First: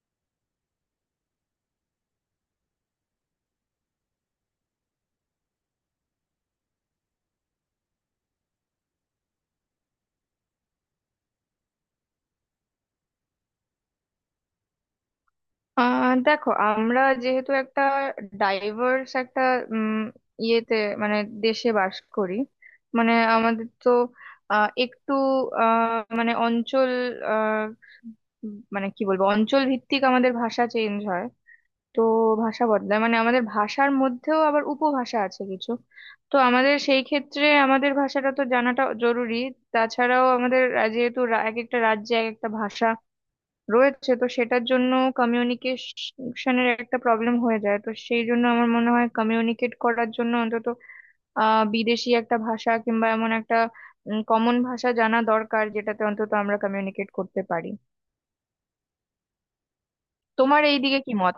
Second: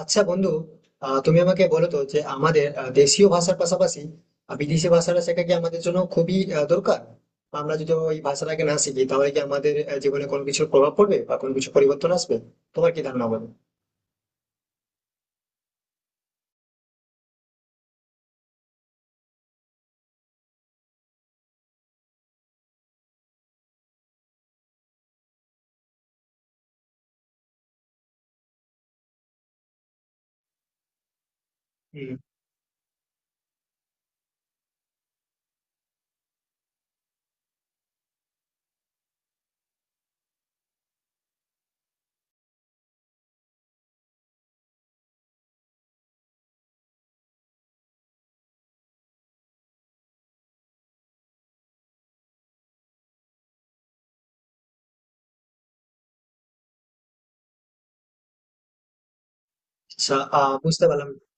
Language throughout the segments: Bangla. আচ্ছা বন্ধু, তুমি আমাকে বলো তো যে আমাদের দেশীয় ভাষার পাশাপাশি বিদেশি ভাষাটা শেখা কি আমাদের জন্য খুবই দরকার? আমরা যদি ওই ভাষাটাকে না শিখি তাহলে কি আমাদের জীবনে কোনো কিছুর প্রভাব পড়বে বা কোনো কিছু পরিবর্তন আসবে? তোমার কি ধারণা বলো। দেখো, আমরা যেহেতু একটা ডাইভার্স একটা উম ইয়েতে মানে দেশে বাস করি। মানে আমাদের তো একটু মানে অঞ্চল, আহ, মানে কি বলবো, অঞ্চল ভিত্তিক আমাদের ভাষা চেঞ্জ হয়। তো হুম। ভাষা বদলায়, মানে আমাদের ভাষার মধ্যেও আবার উপভাষা আছে কিছু। তো আমাদের সেই ক্ষেত্রে আমাদের ভাষাটা তো জানাটা জরুরি। তাছাড়াও যেহেতু এক একটা রাজ্যে এক একটা ভাষা রয়েছে, তো সেটার জন্য কমিউনিকেশনের একটা প্রবলেম হয়ে যায়। তো সেই জন্য আমার মনে হয়, কমিউনিকেট করার জন্য অন্তত বিদেশি একটা ভাষা কিংবা এমন একটা কমন ভাষা জানা দরকার যেটাতে অন্তত আমরা কমিউনিকেট করতে পারি। আচ্ছা, তোমার এই বুঝতে দিকে পারলাম। কি মত?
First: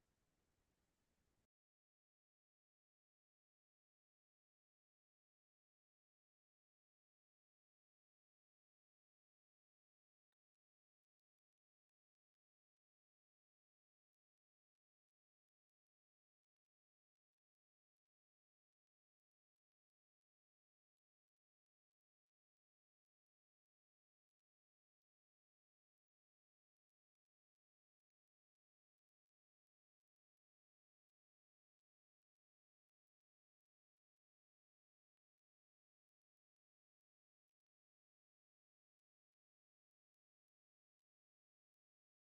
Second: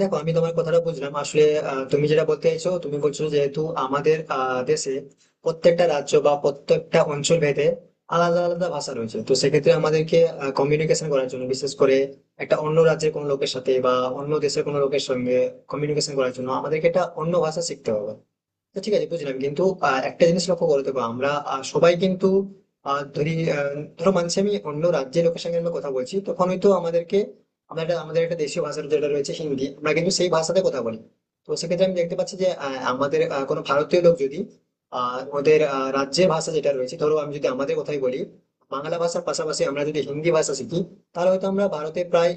দেখো, আমি তোমার কথাটা বুঝলাম আসলে। তুমি যেটা বলতে চাইছো, তুমি বলছো যেহেতু আমাদের দেশে প্রত্যেকটা রাজ্য বা প্রত্যেকটা অঞ্চল ভেদে আলাদা আলাদা ভাষা রয়েছে, তো সেক্ষেত্রে আমাদেরকে কমিউনিকেশন করার জন্য, বিশেষ করে একটা অন্য রাজ্যের কোনো লোকের সাথে বা অন্য দেশের কোনো লোকের সঙ্গে কমিউনিকেশন করার জন্য আমাদেরকে একটা অন্য ভাষা শিখতে হবে। তো ঠিক আছে, বুঝলাম, কিন্তু একটা জিনিস লক্ষ্য করে দেখো, আমরা সবাই কিন্তু আহ, ধরি আহ, ধরো, মানছি আমি অন্য রাজ্যের লোকের সঙ্গে আমরা কথা বলছি, তখন হয়তো আমাদেরকে আমাদের একটা দেশীয় ভাষা যেটা রয়েছে হিন্দি, আমরা কিন্তু সেই ভাষাতে কথা বলি। তো সেক্ষেত্রে আমি দেখতে পাচ্ছি যে আমাদের কোনো ভারতীয় লোক যদি ওদের রাজ্যের ভাষা যেটা রয়েছে, ধরো আমি যদি আমাদের কথাই বলি, বাংলা ভাষার পাশাপাশি আমরা যদি হিন্দি ভাষা শিখি, তাহলে হয়তো আমরা ভারতের প্রায়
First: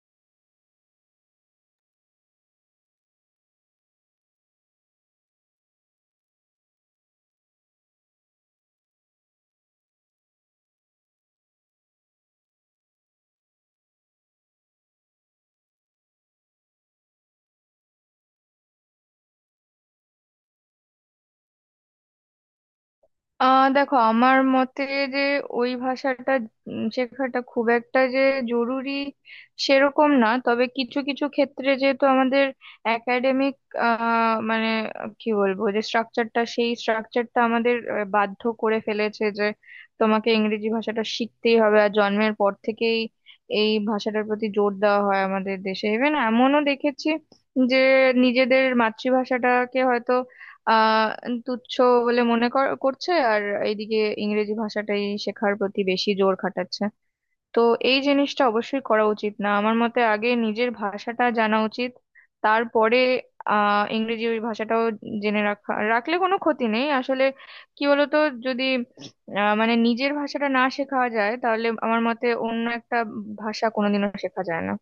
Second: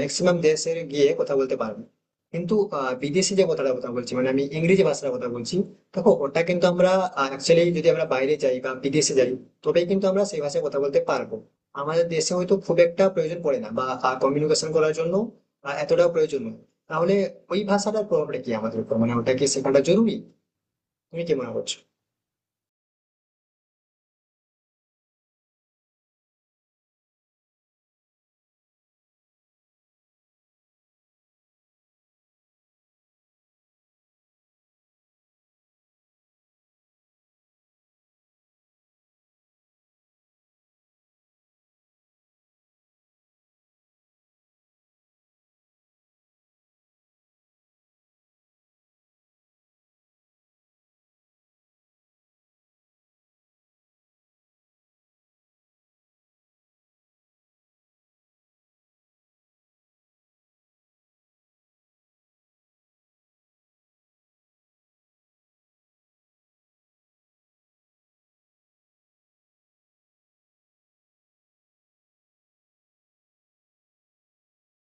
ম্যাক্সিমাম দেশে গিয়ে কথা বলতে পারবো। কিন্তু বিদেশি যে কথাটা কথা বলছি, মানে আমি ইংরেজি ভাষার কথা বলছি, দেখো ওটা কিন্তু আমরা অ্যাকচুয়ালি যদি আমরা বাইরে যাই বা বিদেশে যাই, তবেই কিন্তু আমরা সেই ভাষায় কথা বলতে পারবো। আমাদের দেশে হয়তো খুব একটা প্রয়োজন পড়ে না, বা কমিউনিকেশন করার জন্য এতটাও প্রয়োজন নয়। তাহলে ওই ভাষাটার প্রভাবটা কি আমাদের উপর, মানে ওটা কি শেখাটা জরুরি? তুমি কি মনে করছো? দেখো, আমার মতে যে ওই ভাষাটা শেখাটা খুব একটা যে জরুরি সেরকম না। তবে কিছু কিছু ক্ষেত্রে যেহেতু আমাদের একাডেমিক, মানে কি বলবো, যে স্ট্রাকচারটা, সেই স্ট্রাকচারটা আমাদের বাধ্য করে ফেলেছে যে তোমাকে ইংরেজি ভাষাটা শিখতেই হবে। আর জন্মের পর থেকেই এই ভাষাটার প্রতি জোর দেওয়া হয় আমাদের দেশে। ইভেন এমনও দেখেছি যে নিজেদের মাতৃভাষাটাকে হয়তো আহ তুচ্ছ বলে মনে করছে, আর এইদিকে ইংরেজি ভাষাটাই শেখার প্রতি বেশি জোর খাটাচ্ছে। তো এই জিনিসটা অবশ্যই করা উচিত না। আমার মতে আগে নিজের ভাষাটা জানা উচিত, তারপরে ইংরেজি ওই ভাষাটাও জেনে রাখলে কোনো ক্ষতি নেই আসলে। কি বলতো, যদি মানে নিজের ভাষাটা না শেখা যায় তাহলে আমার মতে অন্য একটা ভাষা কোনোদিনও শেখা যায় না।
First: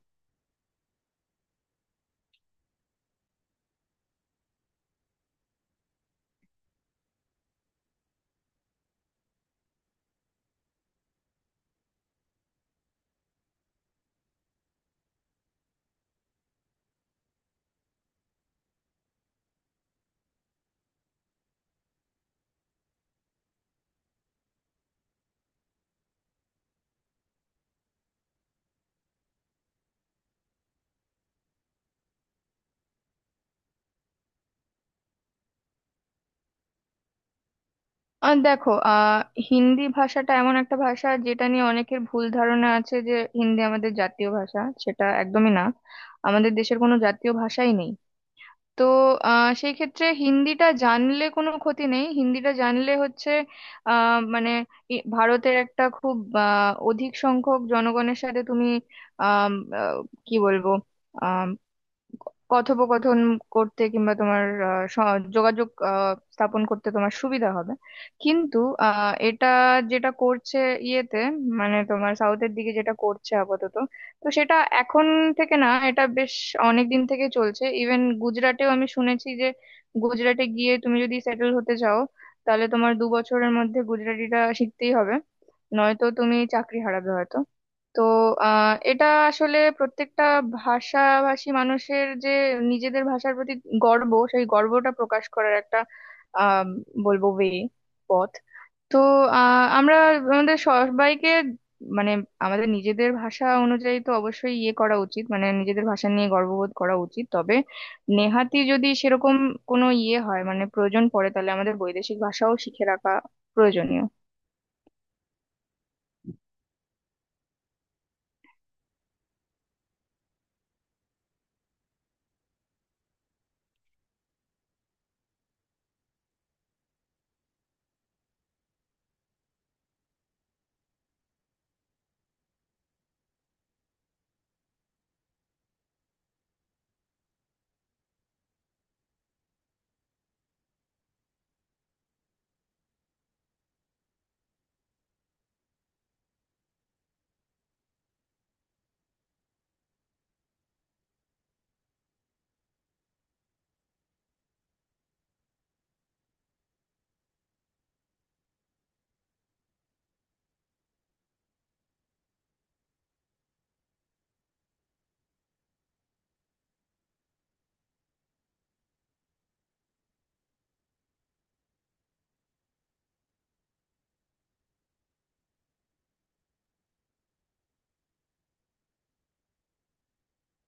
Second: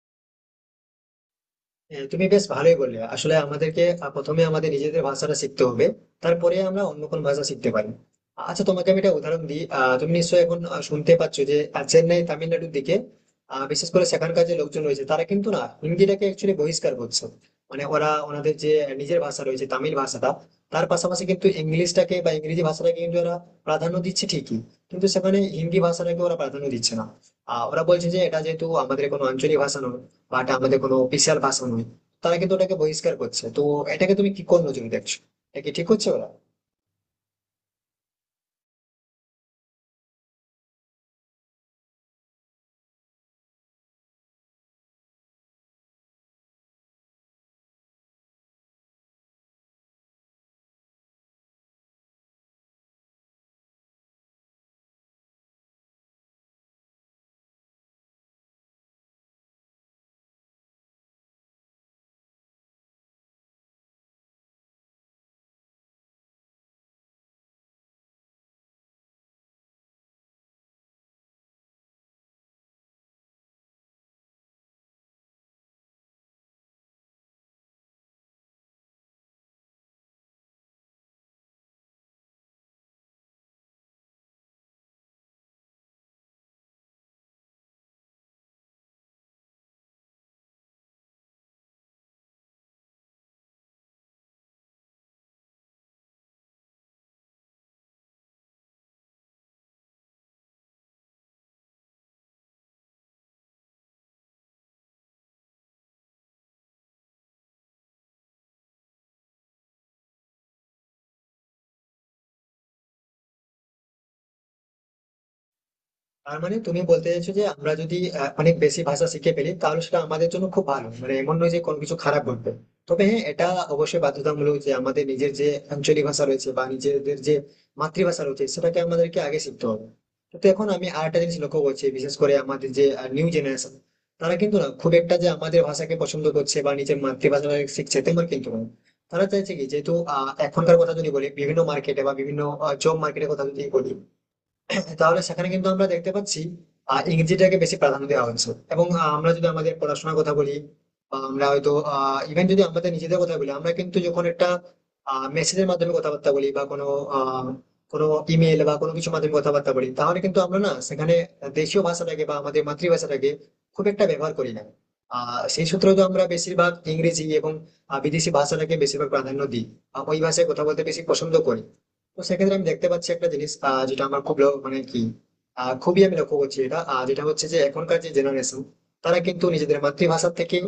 হ্যাঁ, তুমি বেশ ভালোই বললে। আসলে আমাদেরকে প্রথমে আমাদের নিজেদের ভাষাটা শিখতে হবে, তারপরে আমরা অন্য কোন ভাষা শিখতে পারি। আচ্ছা তোমাকে আমি একটা উদাহরণ দিই, তুমি নিশ্চয়ই এখন শুনতে পাচ্ছ যে চেন্নাই তামিলনাড়ুর দিকে বিশেষ করে সেখানকার যে লোকজন রয়েছে, তারা কিন্তু না হিন্দিটাকে অ্যাকচুয়ালি বহিষ্কার করছে। মানে ওরা ওনাদের যে নিজের ভাষা রয়েছে তামিল ভাষাটা, তার পাশাপাশি কিন্তু ইংলিশটাকে বা ইংরেজি ভাষাটাকে কিন্তু ওরা প্রাধান্য দিচ্ছে ঠিকই, কিন্তু সেখানে হিন্দি ভাষাটাকে ওরা প্রাধান্য দিচ্ছে না। ওরা বলছে যে এটা যেহেতু আমাদের কোনো আঞ্চলিক ভাষা নয়, বা এটা আমাদের কোনো অফিসিয়াল ভাষা নয়, তারা কিন্তু ওটাকে বহিষ্কার করছে। তো এটাকে তুমি কি কোন নজরে দেখছো? এটা কি ঠিক হচ্ছে ওরা? আর দেখো, হিন্দি ভাষাটা এমন একটা ভাষা যেটা নিয়ে অনেকের ভুল ধারণা আছে যে হিন্দি আমাদের জাতীয় ভাষা। সেটা একদমই না, আমাদের দেশের কোনো জাতীয় ভাষাই নেই। তো সেই ক্ষেত্রে হিন্দিটা জানলে কোনো ক্ষতি নেই। হিন্দিটা জানলে হচ্ছে মানে ভারতের একটা খুব অধিক সংখ্যক জনগণের সাথে তুমি আম, আহ, কি বলবো, কথোপকথন করতে কিংবা তোমার আহ, স- যোগাযোগ স্থাপন করতে তোমার সুবিধা হবে। কিন্তু এটা যেটা করছে ইয়েতে মানে তোমার সাউথের দিকে যেটা করছে আপাতত, তো সেটা এখন থেকে না, এটা বেশ অনেক দিন থেকে চলছে। ইভেন গুজরাটেও আমি শুনেছি যে গুজরাটে গিয়ে তুমি যদি সেটেল হতে চাও তাহলে তোমার 2 বছরের মধ্যে গুজরাটিটা শিখতেই হবে, নয়তো তুমি চাকরি হারাবে হয়তো। তো এটা আসলে প্রত্যেকটা ভাষাভাষী মানুষের যে নিজেদের ভাষার প্রতি গর্ব, সেই গর্বটা প্রকাশ করার একটা আহ বলবো ওয়ে, পথ। তো আমরা, আমাদের সবাইকে, মানে আমাদের নিজেদের ভাষা অনুযায়ী তো অবশ্যই ইয়ে করা উচিত, মানে নিজেদের ভাষা নিয়ে গর্ববোধ করা উচিত। তবে নেহাতি যদি সেরকম কোনো ইয়ে হয়, মানে প্রয়োজন পড়ে, তাহলে আমাদের বৈদেশিক ভাষাও শিখে রাখা প্রয়োজনীয়। তার মানে তুমি বলতে চাইছো যে আমরা যদি অনেক বেশি ভাষা শিখে ফেলি তাহলে সেটা আমাদের জন্য খুব ভালো, মানে এমন নয় যে কোনো কিছু খারাপ ঘটবে। তবে হ্যাঁ, এটা অবশ্যই বাধ্যতামূলক যে আমাদের নিজের যে আঞ্চলিক ভাষা রয়েছে বা নিজেদের যে মাতৃভাষা রয়েছে, সেটাকে আমাদেরকে আগে শিখতে হবে। তো এখন আমি আর একটা জিনিস লক্ষ্য করছি, বিশেষ করে আমাদের যে নিউ জেনারেশন, তারা কিন্তু না খুব একটা যে আমাদের ভাষাকে পছন্দ করছে বা নিজের মাতৃভাষাকে শিখছে তেমন কিন্তু নয়। তারা চাইছে কি, যেহেতু এখনকার কথা যদি বলি, বিভিন্ন মার্কেটে বা বিভিন্ন জব মার্কেটের কথা যদি বলি, তাহলে সেখানে কিন্তু আমরা দেখতে পাচ্ছি ইংরেজিটাকে বেশি প্রাধান্য দেওয়া হয়েছে। এবং আমরা যদি আমাদের পড়াশোনার কথা বলি, বা আমরা হয়তো ইভেন যদি আমাদের নিজেদের কথা বলি, আমরা কিন্তু যখন একটা মেসেজের মাধ্যমে কথাবার্তা বলি বা কোনো আহ, কোনো ইমেল বা কোনো কিছু মাধ্যমে কথাবার্তা বলি, তাহলে কিন্তু আমরা না সেখানে দেশীয় ভাষাটাকে বা আমাদের মাতৃভাষাটাকে খুব একটা ব্যবহার করি না। সেই সূত্রে তো আমরা বেশিরভাগ ইংরেজি এবং বিদেশি ভাষাটাকে বেশিরভাগ প্রাধান্য দিই, ওই ভাষায় কথা বলতে বেশি পছন্দ করি। তো সেক্ষেত্রে আমি দেখতে পাচ্ছি একটা জিনিস, যেটা আমার খুব মানে কি, খুবই আমি লক্ষ্য করছি এটা, যেটা হচ্ছে যে এখনকার যে জেনারেশন, তারা কিন্তু নিজেদের মাতৃভাষার থেকে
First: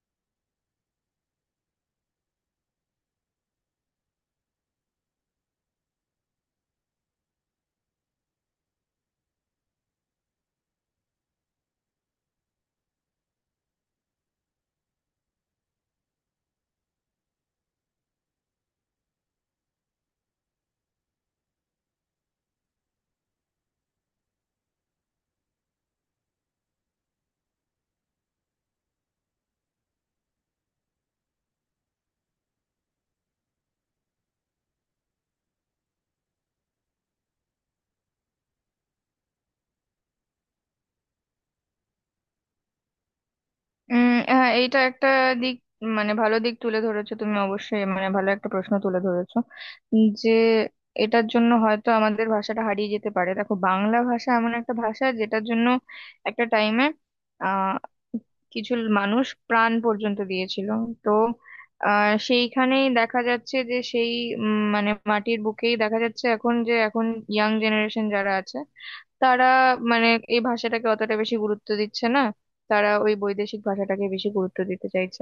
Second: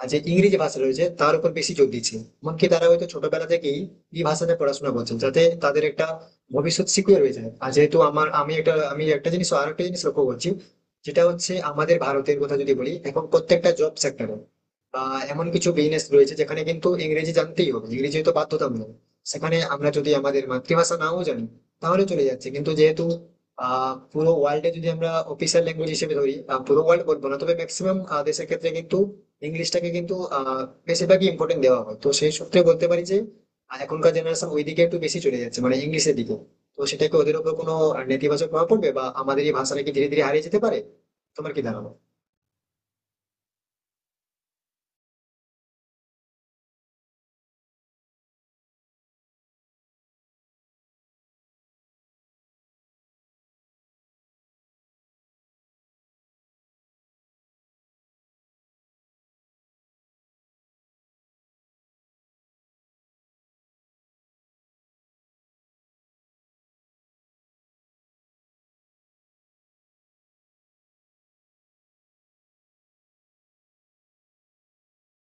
যে ইংরেজি ভাষা রয়েছে তার উপর বেশি জোর দিচ্ছে। এমনকি তারা হয়তো ছোটবেলা থেকেই এই ভাষাতে পড়াশোনা করছেন, যাতে তাদের একটা ভবিষ্যৎ সিকিউর হয়ে যায়। আর যেহেতু আমার আমি একটা আমি একটা জিনিস আর একটা জিনিস লক্ষ্য করছি, যেটা হচ্ছে আমাদের ভারতের কথা যদি বলি, এখন প্রত্যেকটা জব সেক্টরে বা এমন কিছু বিজনেস রয়েছে যেখানে কিন্তু ইংরেজি জানতেই হবে, ইংরেজি তো বাধ্যতামূলক। সেখানে আমরা যদি আমাদের মাতৃভাষা নাও জানি তাহলে চলে যাচ্ছে, কিন্তু যেহেতু পুরো ওয়ার্ল্ডে যদি আমরা অফিসিয়াল ল্যাঙ্গুয়েজ হিসেবে ধরি, পুরো ওয়ার্ল্ড বলবো না তবে ম্যাক্সিমাম দেশের ক্ষেত্রে কিন্তু ইংলিশটাকে কিন্তু বেশিরভাগই ইম্পর্টেন্ট দেওয়া হয়। তো সেই সূত্রে বলতে পারি যে এখনকার জেনারেশন ওইদিকে একটু বেশি চলে যাচ্ছে, মানে ইংলিশের দিকে। তো সেটাকে ওদের উপর কোনো নেতিবাচক প্রভাব পড়বে, বা আমাদের এই ভাষাটা কি ধীরে ধীরে হারিয়ে যেতে পারে? তোমার কি ধারণা? হ্যাঁ, এইটা একটা দিক, মানে ভালো দিক তুলে ধরেছো তুমি। অবশ্যই মানে ভালো একটা প্রশ্ন তুলে ধরেছো। যে এটার জন্য হয়তো আমাদের ভাষাটা হারিয়ে যেতে পারে। দেখো, বাংলা ভাষা এমন একটা ভাষা যেটার জন্য একটা টাইমে আহ কিছু মানুষ প্রাণ পর্যন্ত দিয়েছিল। তো সেইখানেই দেখা যাচ্ছে যে সেই, মানে মাটির বুকেই দেখা যাচ্ছে এখন, যে এখন ইয়াং জেনারেশন যারা আছে তারা মানে এই ভাষাটাকে অতটা বেশি গুরুত্ব দিচ্ছে না, তারা ওই বৈদেশিক ভাষাটাকে বেশি গুরুত্ব দিতে চাইছে।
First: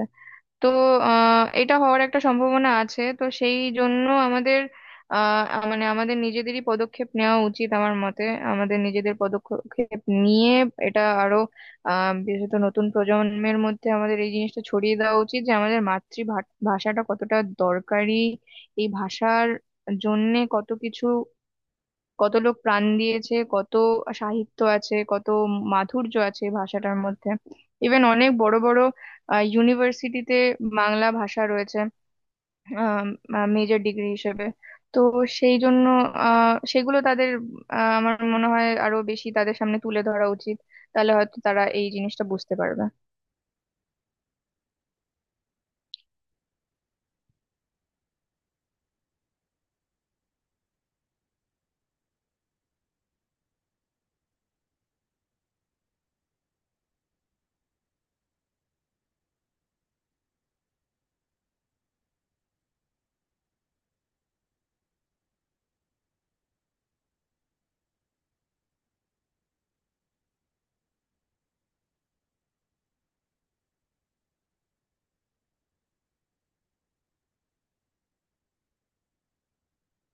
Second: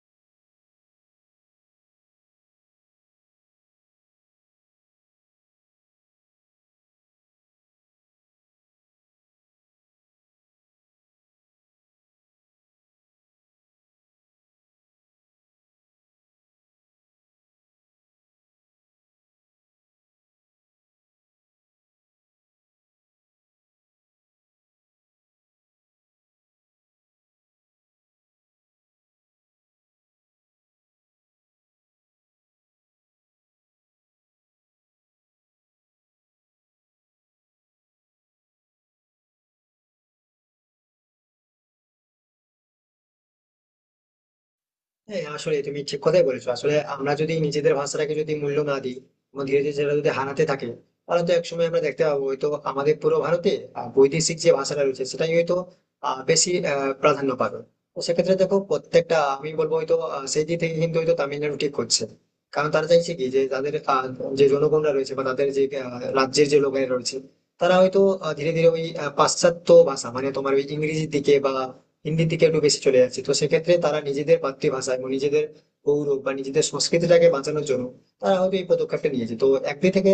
তো এটা হওয়ার একটা সম্ভাবনা আছে। তো সেই জন্য আমাদের মানে আমাদের নিজেদেরই পদক্ষেপ নেওয়া উচিত আমার মতে। আমাদের নিজেদের পদক্ষেপ নিয়ে এটা আরো বিশেষত নতুন প্রজন্মের মধ্যে আমাদের এই জিনিসটা ছড়িয়ে দেওয়া উচিত, যে আমাদের মাতৃভাষাটা কতটা দরকারি, এই ভাষার জন্যে কত কিছু, কত লোক প্রাণ দিয়েছে, কত সাহিত্য আছে, কত মাধুর্য আছে এই ভাষাটার মধ্যে। ইভেন অনেক বড় বড় ইউনিভার্সিটিতে বাংলা ভাষা রয়েছে মেজর ডিগ্রি হিসেবে। তো সেই জন্য সেগুলো তাদের, আমার মনে হয় আরো বেশি তাদের সামনে তুলে ধরা উচিত। তাহলে হয়তো তারা এই জিনিসটা বুঝতে পারবে। হ্যাঁ, আসলে তুমি ঠিক কথাই বলেছো। আসলে আমরা যদি নিজেদের ভাষাটাকে যদি মূল্য না দিই এবং ধীরে ধীরে সেটা যদি হারাতে থাকে, তাহলে তো একসময় আমরা দেখতে পাবো হয়তো আমাদের পুরো ভারতে বৈদেশিক যে ভাষাটা রয়েছে সেটাই হয়তো বেশি প্রাধান্য পাবে। তো সেক্ষেত্রে দেখো, প্রত্যেকটা আমি বলবো হয়তো সেই দিক থেকে কিন্তু হয়তো তামিলনাড়ু ঠিক করছে, কারণ তারা চাইছে কি যে তাদের যে জনগণরা রয়েছে বা তাদের যে রাজ্যের যে লোকেরা রয়েছে, তারা হয়তো ধীরে ধীরে ওই পাশ্চাত্য ভাষা মানে তোমার ওই ইংরেজির দিকে বা হিন্দির দিকে একটু বেশি চলে যাচ্ছে। তো সেক্ষেত্রে তারা নিজেদের মাতৃভাষা এবং নিজেদের গৌরব বা নিজেদের সংস্কৃতিটাকে বাঁচানোর জন্য তারা হয়তো এই পদক্ষেপটা নিয়েছে। তো একদিক থেকে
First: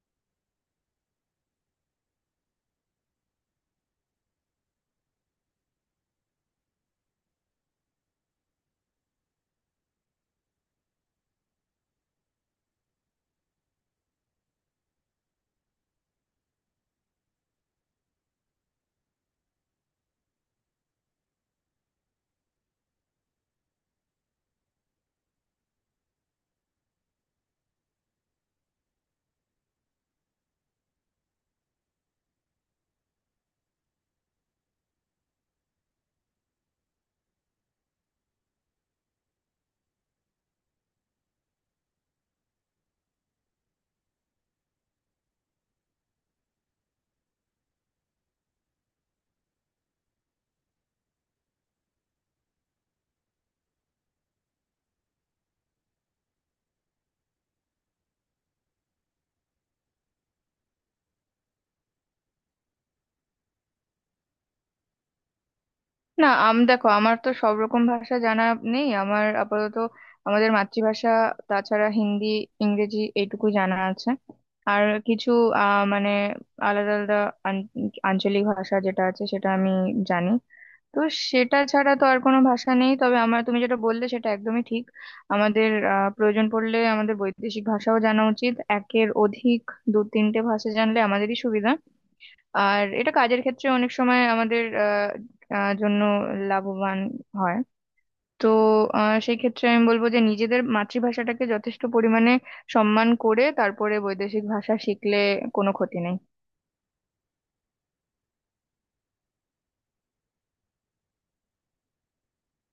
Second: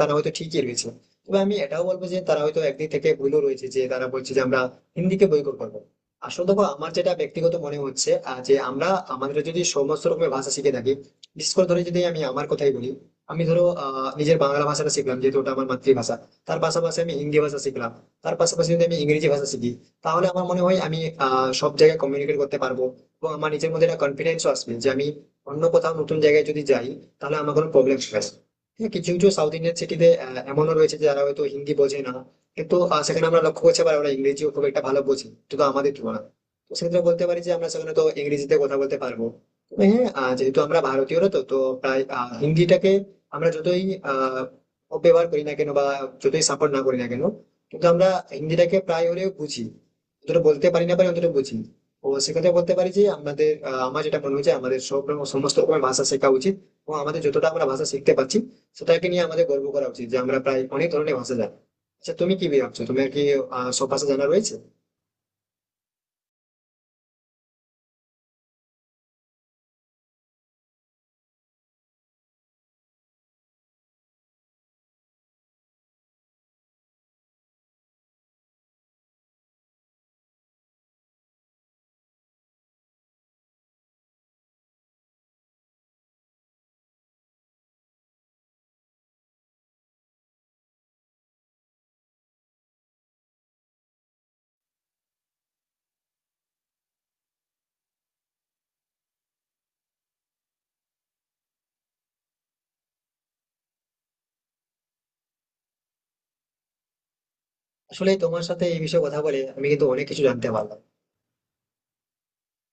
তারা হয়তো ঠিকই রয়েছে, তবে আমি এটাও বলবো যে তারা হয়তো একদিক থেকে ভুলও রয়েছে, যে তারা বলছে যে আমরা হিন্দিকে বয়কট করবো। আসলে দেখো, আমার যেটা ব্যক্তিগত মনে হচ্ছে যে আমরা আমাদের যদি সমস্ত রকমের ভাষা শিখে থাকি, বিশেষ করে ধরে যদি আমি আমার কথাই বলি, আমি ধরো নিজের বাংলা ভাষাটা শিখলাম যেহেতু ওটা আমার মাতৃভাষা, তার পাশাপাশি আমি হিন্দি ভাষা শিখলাম, তার পাশাপাশি যদি আমি ইংরেজি ভাষা শিখি, তাহলে আমার মনে হয় আমি সব জায়গায় কমিউনিকেট করতে পারবো। এবং আমার নিজের মধ্যে একটা কনফিডেন্সও আসবে যে আমি অন্য কোথাও নতুন জায়গায় যদি যাই তাহলে আমার কোনো প্রবলেম হবে না। হ্যাঁ, কিছু কিছু সাউথ ইন্ডিয়ান সিটিতে এমনও রয়েছে যে যারা হয়তো হিন্দি বোঝে না, কিন্তু সেখানে আমরা লক্ষ্য করছি আবার ওরা ইংরেজিও খুব একটা ভালো বোঝে শুধু আমাদের তুলনায়। তো সেক্ষেত্রে বলতে পারি যে আমরা সেখানে তো ইংরেজিতে কথা বলতে পারবো। তবে হ্যাঁ, যেহেতু আমরা ভারতীয়রা, তো তো প্রায় হিন্দিটাকে আমরা যতই আহ অপব্যবহার করি না কেন, বা যতই সাপোর্ট না করি না কেন, কিন্তু আমরা হিন্দিটাকে প্রায় হলেও বুঝি। অতটা বলতে পারি না, পারি অতটা বুঝি। ও সেক্ষেত্রে বলতে পারি যে আমাদের, আমার যেটা মনে হচ্ছে আমাদের সব রকম সমস্ত রকমের ভাষা শেখা উচিত, এবং আমাদের যতটা আমরা ভাষা শিখতে পারছি সেটাকে নিয়ে আমাদের গর্ব করা উচিত যে আমরা প্রায় অনেক ধরনের ভাষা জানি। আচ্ছা তুমি কি ভাবছো, তোমার কি সব ভাষা জানা রয়েছে? না, দেখো, আমার তো সব রকম ভাষা জানা নেই। আমার আপাতত আমাদের মাতৃভাষা, তাছাড়া হিন্দি, ইংরেজি এইটুকু জানা আছে। আর কিছু মানে আলাদা আলাদা আন- আঞ্চলিক ভাষা যেটা আছে সেটা আমি জানি। তো সেটা ছাড়া তো আর কোনো ভাষা নেই। তবে আমার, তুমি যেটা বললে সেটা একদমই ঠিক, আমাদের প্রয়োজন পড়লে আমাদের বৈদেশিক ভাষাও জানা উচিত একের অধিক। 2-3টে ভাষা জানলে আমাদেরই সুবিধা, আর এটা কাজের ক্ষেত্রে অনেক সময় আমাদের আহ, আহ, জন্য লাভবান হয়। তো সেই ক্ষেত্রে আমি বলবো যে নিজেদের মাতৃভাষাটাকে যথেষ্ট পরিমাণে সম্মান করে তারপরে বৈদেশিক ভাষা শিখলে কোনো ক্ষতি নেই। আসলে তোমার সাথে এই বিষয়ে কথা বলে আমি কিন্তু অনেক কিছু জানতে পারলাম।